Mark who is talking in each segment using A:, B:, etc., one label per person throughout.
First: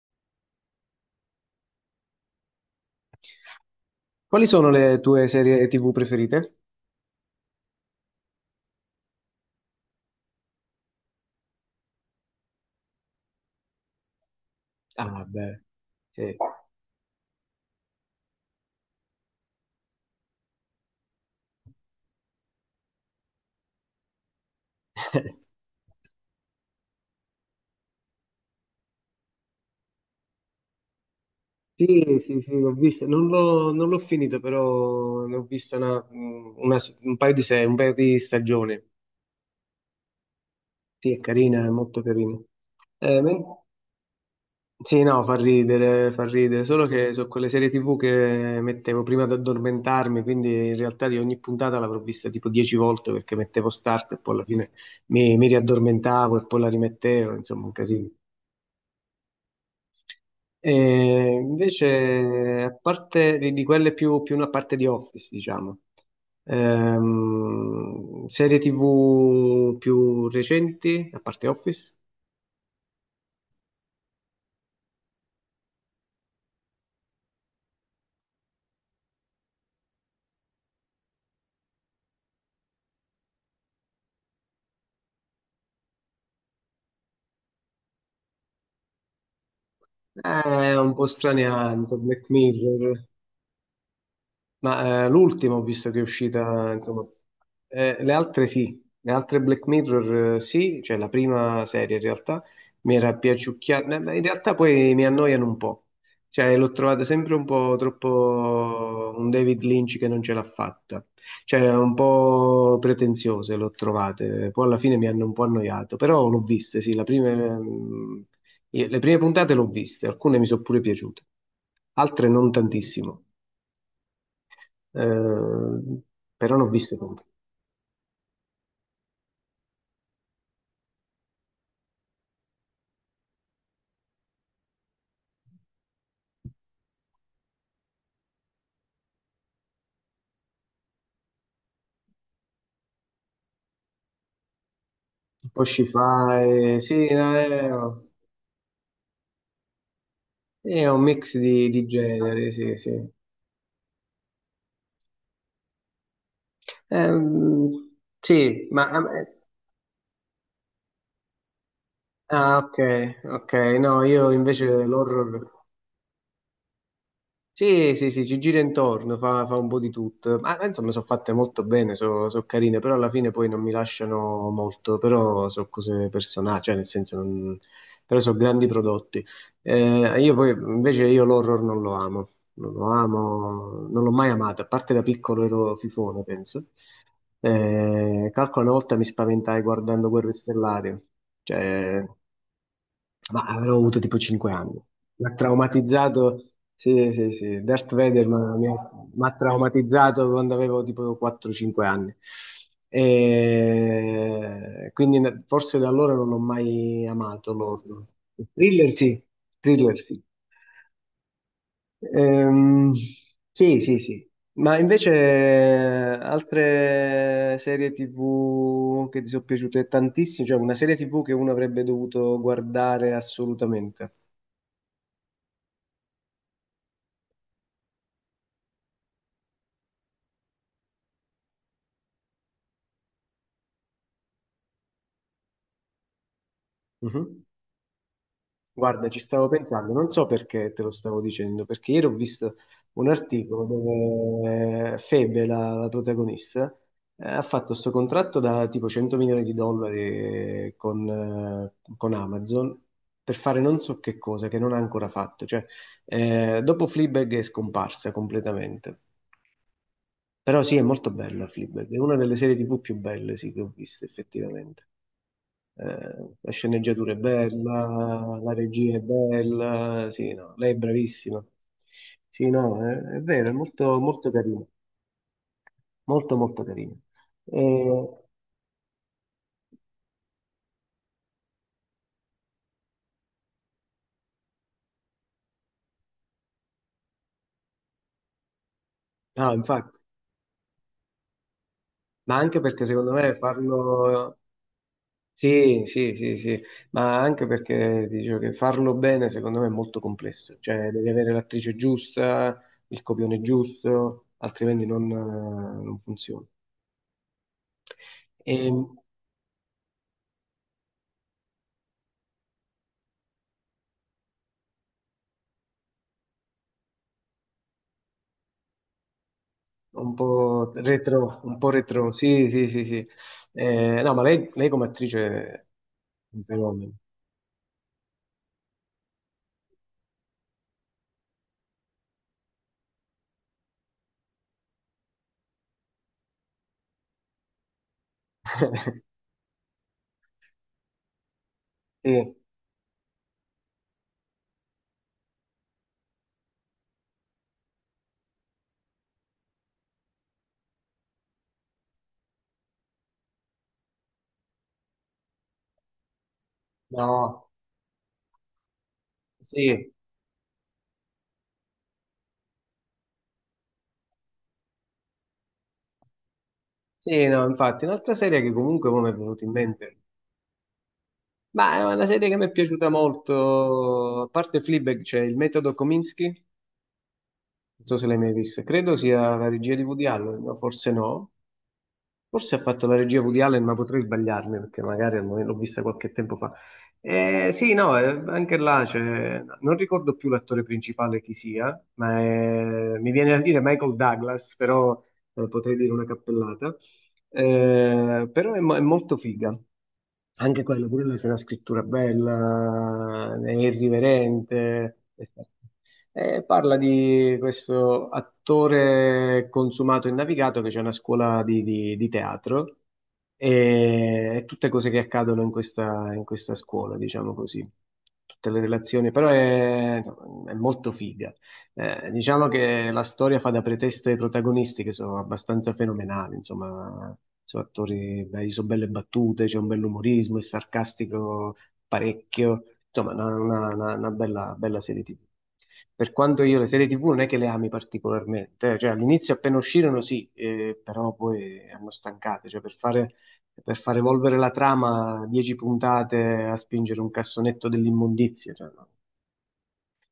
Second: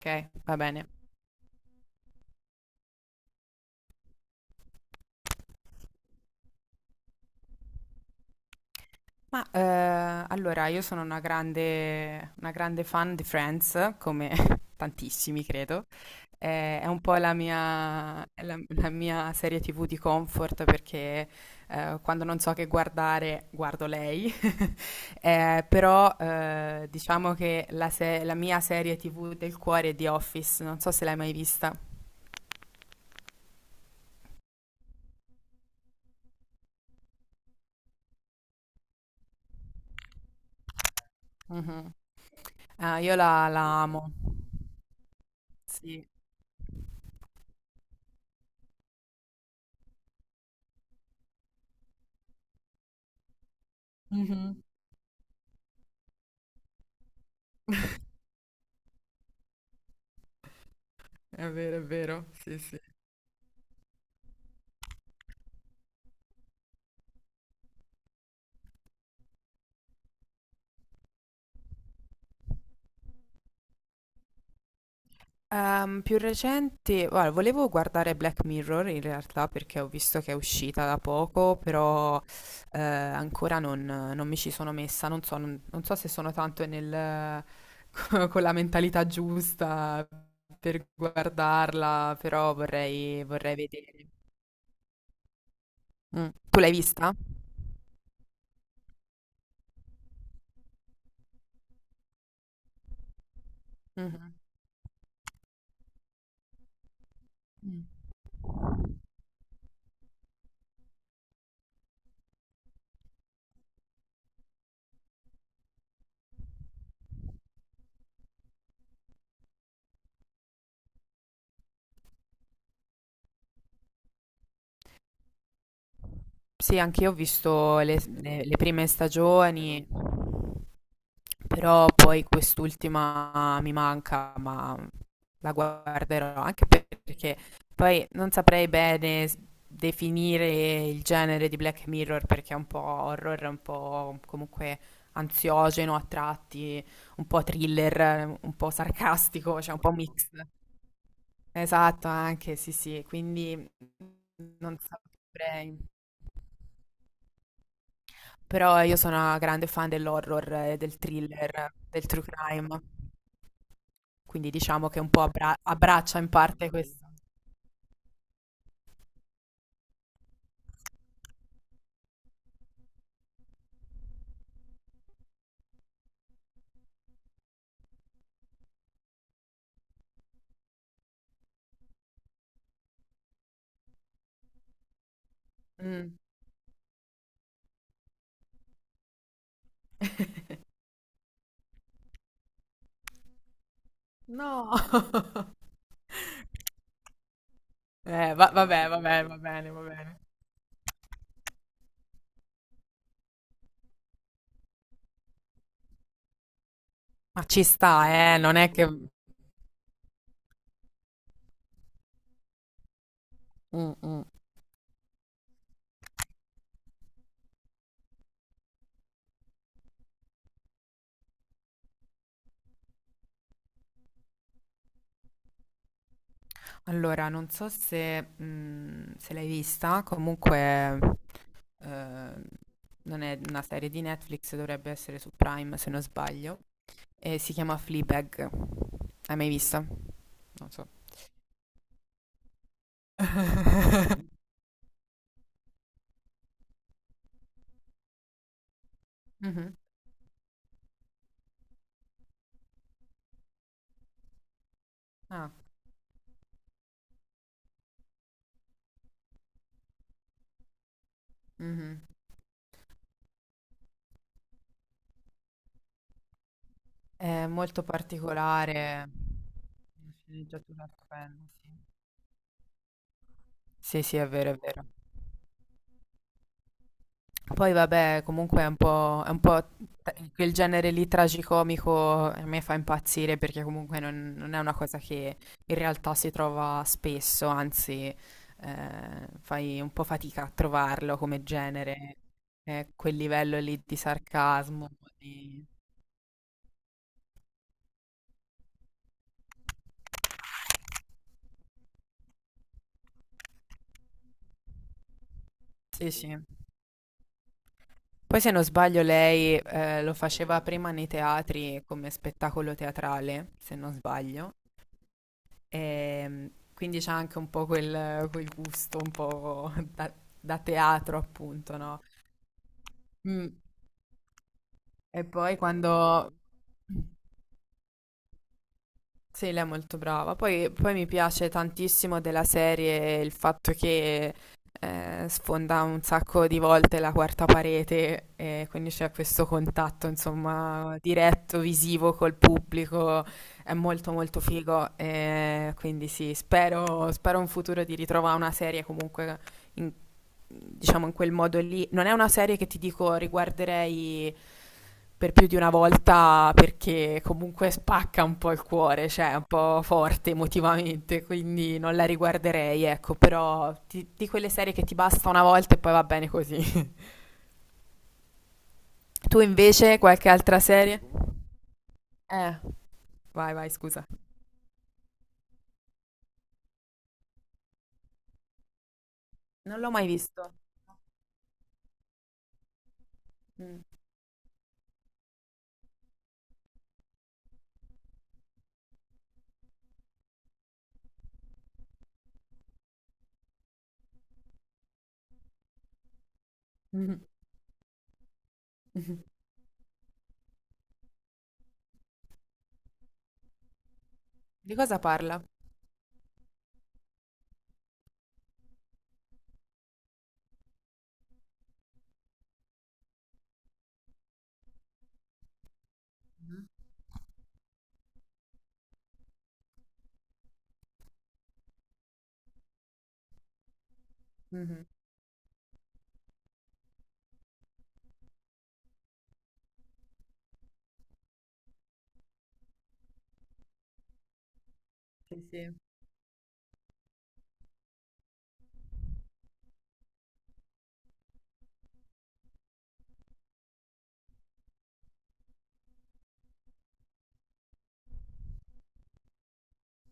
A: Ok, va bene.
B: Quali sono le tue serie TV preferite?
A: Allora io sono una grande fan di Friends, come
B: Ah,
A: tantissimi
B: beh,
A: credo.
B: sì.
A: È un po' la mia, è la, la mia serie TV di comfort perché quando non so che guardare guardo lei. Però diciamo che la, se- la mia serie TV del cuore è The Office, non so se l'hai mai vista.
B: Sì, sì, sì, l'ho vista. Non l'ho finita, però ne ho vista un paio di, se- un paio di stagioni. Sì, è carina, è
A: Mhm.
B: molto carina.
A: Ah, io
B: Eh, men-
A: la amo.
B: Sì, no,
A: Sì.
B: fa ridere, solo che sono quelle serie TV che mettevo prima ad addormentarmi, quindi in realtà di ogni puntata l'avrò vista tipo 10 volte perché mettevo start e poi alla
A: Mhm.
B: fine mi riaddormentavo e poi la rimettevo, insomma, un casino. E
A: È vero, è
B: invece,
A: vero. Sì,
B: a
A: sì.
B: parte di quelle più una parte di Office, diciamo, serie TV più recenti, a parte Office,
A: Più recente, guarda, volevo guardare Black Mirror in realtà perché ho visto che è uscita da poco, però ancora non mi ci sono messa, non so, non so se sono tanto nel, con la mentalità giusta
B: è
A: per
B: un po' straniante,
A: guardarla,
B: Black
A: però
B: Mirror.
A: vorrei, vorrei vedere.
B: Ma l'ultima ho visto che è
A: Mm. Tu l'hai
B: uscita, insomma,
A: vista?
B: le altre sì, le altre Black Mirror sì, cioè la prima serie in realtà mi era piaciucchiata, in
A: Mhm.
B: realtà poi mi annoiano un po', cioè l'ho trovata sempre un po'
A: Mm.
B: troppo un David Lynch che non ce l'ha fatta, cioè un po' pretenziose l'ho trovate, poi alla fine mi hanno un po' annoiato, però l'ho viste, sì, la prima, mm, le prime puntate l'ho viste, alcune mi sono pure piaciute, altre non tantissimo. Eh, Però l'ho
A: Sì,
B: viste
A: anche io ho
B: tutte.
A: visto le prime stagioni, però poi quest'ultima mi manca, ma la guarderò, anche perché poi non saprei bene definire il genere di Black Mirror perché è un po' horror, un po' comunque
B: Poi ci
A: ansiogeno a
B: fa,
A: tratti,
B: sì,
A: un po' thriller, un po' sarcastico, cioè un po' mix.
B: è un mix di
A: Esatto,
B: generi,
A: anche sì,
B: sì, sì.
A: sì, quindi non saprei.
B: Ehm, sì,
A: Però
B: ma,
A: io sono una grande fan dell'horror, del thriller, del true
B: Ah, ok,
A: crime,
B: ok, no, io
A: quindi
B: invece
A: diciamo che un po'
B: l'horror
A: abbraccia in parte questo.
B: sì, sì, sì, ci gira intorno, fa un po' di tutto. Ma insomma, sono fatte molto bene, sono carine, però alla fine poi non mi lasciano molto, però sono cose personali, cioè nel senso, però sono grandi prodotti. Io poi, invece, io l'horror non lo amo, non lo amo, non l'ho mai amato, a parte da piccolo ero
A: Mm.
B: fifone, penso. Calcolo una volta mi spaventai guardando Guerre Stellari, cioè... ma avrò avuto tipo 5
A: No!
B: anni. Mi ha traumatizzato, sì, sì, sì, Darth Vader
A: Va
B: mi ha,
A: vabbè, vabbè,
B: mi ha
A: va bene, va bene.
B: traumatizzato quando avevo tipo 4-5 anni. E quindi forse da allora non ho mai
A: Ma
B: amato
A: ci
B: l'horror.
A: sta, non è che...
B: Thriller sì, thriller sì. Ehm, sì,
A: Mm,
B: sì,
A: mm.
B: sì. Ma invece altre serie TV che ti sono piaciute tantissimo, cioè una serie TV che uno avrebbe dovuto guardare assolutamente.
A: Allora, non so se, mm, se l'hai vista, comunque eh, non è una serie di Netflix, dovrebbe essere su Prime se non sbaglio, e
B: Mhm.
A: si chiama Fleabag.
B: Guarda, ci
A: Hai
B: stavo
A: mai vista?
B: pensando, non so
A: Non
B: perché te
A: so.
B: lo stavo dicendo, perché ieri ho visto un articolo dove Febe, la protagonista, ha fatto questo contratto da tipo 100 milioni di
A: Mhm.
B: dollari con Amazon per fare non so che cosa che non ha ancora fatto.
A: Ah,
B: Cioè, dopo Fleabag è scomparsa completamente. Però sì, è molto bella Fleabag, è
A: mhm.
B: una delle serie TV più belle sì, che ho visto effettivamente. La sceneggiatura è
A: È molto
B: bella, la regia è
A: particolare.
B: bella,
A: Una
B: sì, no, lei è
A: sceneggiatura
B: bravissima.
A: stupenda, sì.
B: Sì, no, è vero, è molto,
A: Sì, sì, è
B: molto
A: vero, è
B: carina,
A: vero.
B: molto, molto carina.
A: Poi
B: E-
A: vabbè, comunque è un po' quel genere lì tragicomico a me fa impazzire perché comunque non è una cosa che in realtà si trova spesso, anzi
B: no,
A: fai un
B: infatti,
A: po' fatica a trovarlo come genere,
B: ma anche perché
A: quel livello lì di sarcasmo. di-
B: sì, sì, sì, sì, ma anche perché dicevo che farlo bene secondo me è molto complesso, cioè devi avere l'attrice giusta, il copione giusto, altrimenti non
A: Sì, sì.
B: funziona.
A: Poi se non
B: E-
A: sbaglio lei lo faceva prima nei teatri come spettacolo teatrale, se non sbaglio. Quindi c'è anche un po' quel gusto un po' da, da teatro,
B: Un po'
A: appunto, no?
B: retro, sì, sì, sì, sì.
A: Mm.
B: No, ma lei come
A: E
B: attrice
A: poi
B: è
A: quando...
B: un fenomeno.
A: Sì, lei è molto brava. Poi mi piace tantissimo della serie il fatto che sfonda un sacco di volte la quarta parete e quindi c'è questo contatto, insomma, diretto, visivo
B: Sì,
A: col pubblico. È molto molto figo. Quindi sì, spero, spero in futuro di ritrovare una serie comunque in, diciamo in quel modo lì. Non è una serie che ti dico riguarderei per più di una volta perché
B: no,
A: comunque spacca un po' il cuore, cioè è un po'
B: sì,
A: forte emotivamente, quindi non la riguarderei, ecco, però di quelle serie che ti basta una volta e poi va bene così.
B: sì, no, infatti, un'altra serie che comunque mo mi è
A: Tu
B: venuta in mente,
A: invece qualche altra serie?
B: ma è una serie che mi è
A: Eh,
B: piaciuta
A: vai, vai, scusa.
B: molto, a parte Fleabag c'è il metodo Kominsky, non so se l'hai mai vista, credo sia la regia
A: Non
B: di
A: l'ho
B: Woody
A: mai
B: Allen,
A: visto.
B: ma forse no. Forse ha fatto la regia Woody Allen, ma
A: Mm.
B: potrei sbagliarmi perché magari l'ho vista qualche tempo fa. Sì, no, anche là non ricordo più l'attore principale chi sia, ma mi viene da dire Michael Douglas, però potrei dire una cappellata.
A: Mhm.
B: Però è molto
A: Mhm.
B: figa. Anche quello, pure lui c'è una scrittura bella, è
A: Di
B: irriverente.
A: cosa parla?
B: E parla di questo attore consumato e navigato che c'è una scuola di teatro e tutte cose che accadono in questa scuola, diciamo così. Tutte le relazioni, però è molto figa. Diciamo che la storia fa da pretesto ai protagonisti
A: Mhm.
B: che sono abbastanza fenomenali, insomma, sono attori, beh, sono belle battute, c'è un bell'umorismo, è sarcastico parecchio, insomma, una bella, bella serie TV.
A: Sì, sì.
B: Per quanto io le serie TV non è che le ami particolarmente, cioè all'inizio appena uscirono sì, però poi hanno stancate, cioè per far evolvere la trama, 10 puntate a spingere un cassonetto dell'immondizia, cioè, no,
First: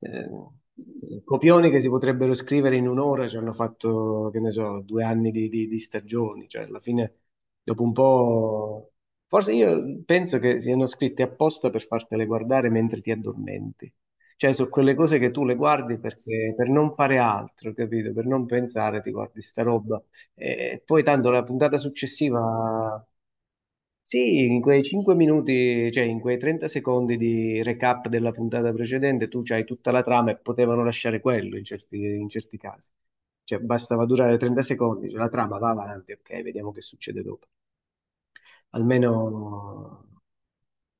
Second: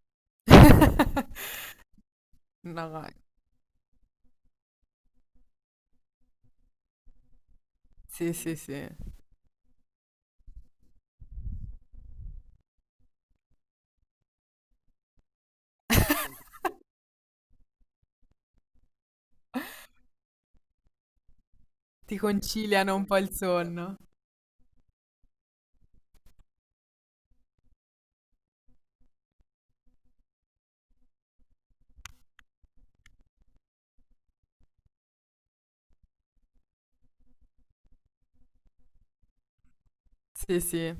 B: eh, copioni che si potrebbero scrivere in
A: No, no,
B: un'ora ci hanno fatto, che ne so, 2 anni di stagioni, cioè alla fine dopo un
A: sì, sì, sì.
B: po'. Forse io penso che siano scritti apposta per fartele guardare mentre ti addormenti. Cioè, sono quelle cose che tu le guardi perché, per non fare altro, capito? Per non pensare, ti guardi sta roba. E poi tanto la puntata
A: Ti conciliano
B: successiva
A: un po' il sonno.
B: sì, in quei 5 minuti, cioè in quei 30 secondi di recap della puntata precedente, tu c'hai tutta la trama e potevano lasciare quello in certi casi. Cioè, bastava durare 30 secondi, cioè, la trama va avanti, ok, vediamo che succede dopo. Almeno,
A: Sì, sì.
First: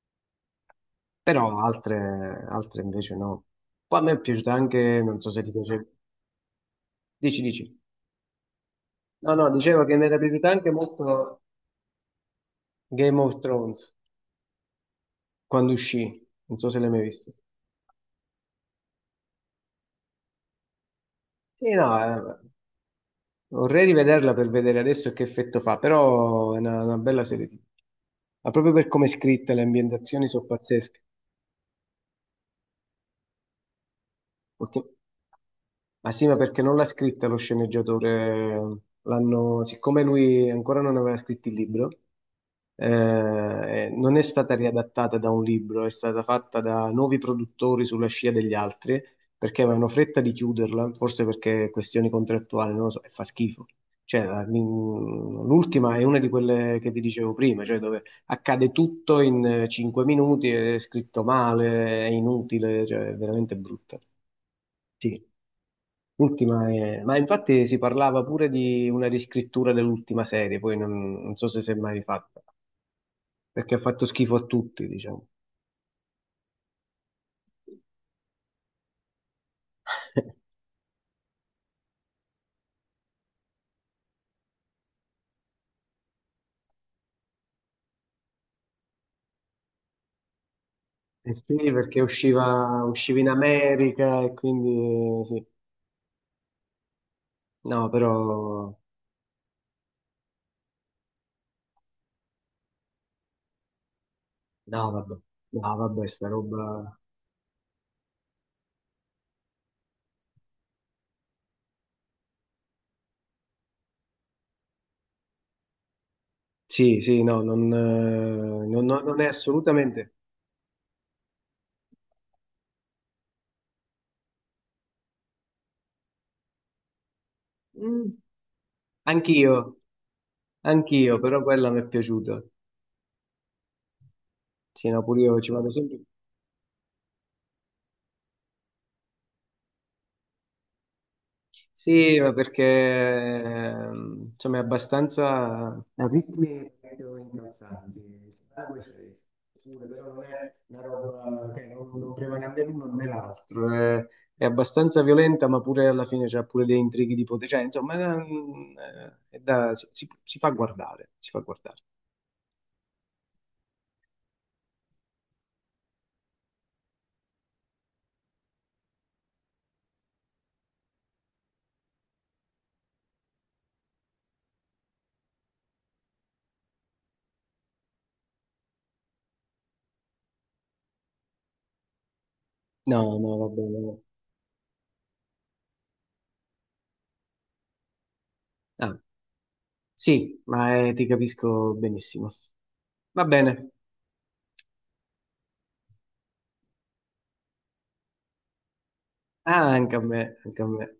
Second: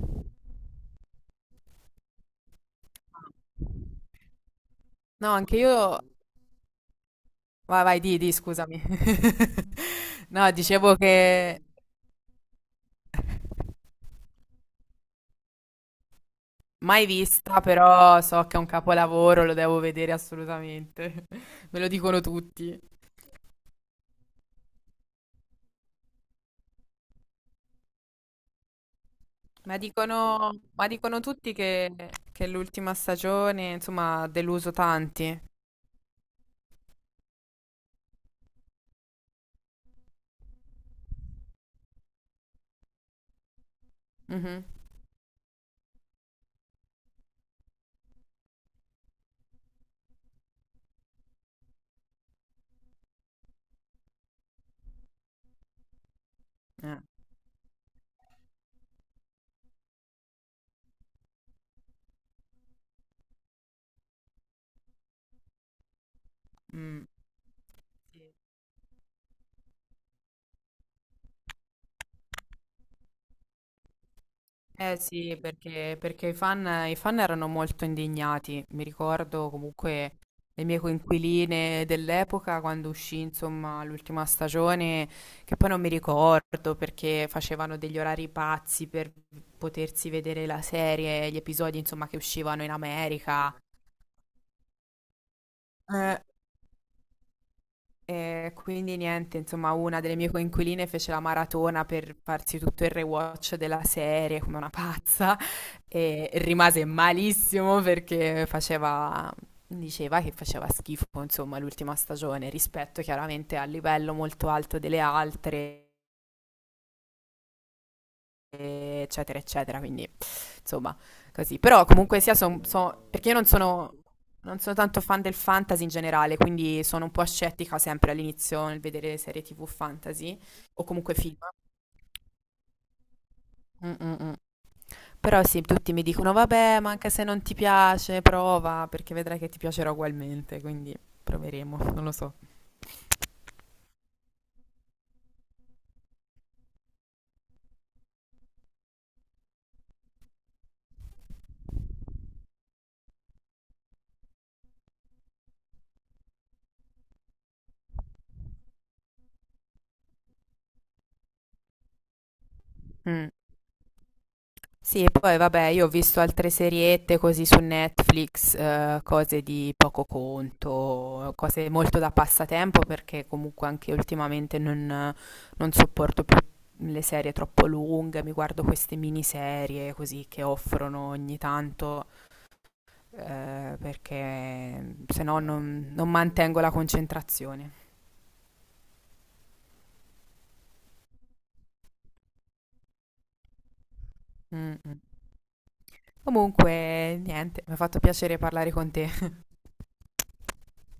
B: però altre invece no. Poi a me è piaciuta anche, non so
A: No,
B: se ti
A: anche
B: piace,
A: io.
B: dici, dici.
A: Vai, vai, scusami.
B: No, no, dicevo che mi era piaciuta
A: No,
B: anche
A: dicevo
B: molto
A: che
B: Game of Thrones quando uscì, non so se l'hai mai
A: mai
B: visto.
A: vista, però so che è un capolavoro, lo devo vedere assolutamente.
B: Sì,
A: Me lo
B: no,
A: dicono
B: eh,
A: tutti.
B: vorrei rivederla per vedere adesso che effetto fa, però è una bella serie TV. Ma proprio per come è scritta, le
A: Ma
B: ambientazioni sono
A: dicono, ma
B: pazzesche.
A: dicono tutti che l'ultima stagione, insomma, ha deluso
B: Perché-
A: tanti.
B: ma sì, ma perché non l'ha scritta lo sceneggiatore? L'hanno, siccome lui ancora non aveva scritto il libro, non è stata
A: Mhm.
B: riadattata da un libro, è stata fatta da nuovi produttori sulla scia degli altri perché avevano fretta di chiuderla, forse perché questioni contrattuali, non lo so, e fa schifo. Cioè, l'ultima è una di quelle che
A: Eh,
B: ti dicevo prima, cioè dove accade tutto in 5 minuti, è scritto male, è inutile, cioè è veramente brutta. Sì,
A: mm.
B: ma infatti si parlava pure di una riscrittura dell'ultima serie, poi non so se si è mai fatta perché ha fatto schifo a tutti,
A: Eh
B: diciamo.
A: sì, perché, perché i fan erano molto indignati. Mi ricordo comunque le mie coinquiline dell'epoca quando uscì, insomma, l'ultima stagione, che poi non mi ricordo perché facevano degli orari pazzi per potersi vedere la serie,
B: E
A: gli
B: sì,
A: episodi,
B: perché
A: insomma, che uscivano in
B: usciva in
A: America.
B: America e quindi sì. No,
A: E
B: però
A: quindi niente, insomma, una delle mie coinquiline fece la maratona per farsi tutto il rewatch della serie come una
B: no, vabbè,
A: pazza
B: no, vabbè, sta
A: e rimase
B: roba.
A: malissimo perché faceva, diceva che faceva schifo, insomma, l'ultima stagione rispetto chiaramente al livello molto alto delle altre,
B: Sì, sì, no, non è
A: eccetera, eccetera. Quindi
B: assolutamente.
A: insomma, così. Però comunque sia, perché io non sono, non sono tanto fan del fantasy in generale, quindi sono un po' scettica
B: Mm,
A: sempre all'inizio nel vedere serie
B: Anch'io,
A: TV fantasy o comunque
B: anch'io,
A: film.
B: però quella mi è piaciuta.
A: Mm, mm, mm.
B: Sì, no, pure io
A: Però
B: ci
A: sì,
B: vado
A: tutti
B: sempre.
A: mi dicono, vabbè, ma anche se non ti piace, prova, perché vedrai che ti piacerà ugualmente, quindi proveremo, non lo
B: Sì, ma
A: so.
B: perché insomma è abbastanza a ritmi proprio incalzanti. Sangue c'è, pure, però non è una roba che non prevale né l'uno né l'altro. È abbastanza violenta, ma pure alla fine c'ha pure dei intrighi di potere. Cioè, insomma, si fa guardare, si fa guardare.
A: Mm. Sì, e poi vabbè, io ho visto altre seriette così su Netflix, cose di poco conto, cose molto da passatempo perché comunque anche ultimamente non sopporto più le serie troppo lunghe, mi guardo queste miniserie così che offrono ogni tanto,
B: No, no, va bene.
A: perché se no non mantengo la concentrazione.
B: Ah, sì, ma ti capisco benissimo. Va bene.
A: Mm, mm. Comunque, niente, mi ha fatto piacere parlare con te.
B: Ah, anche a me, anche a me.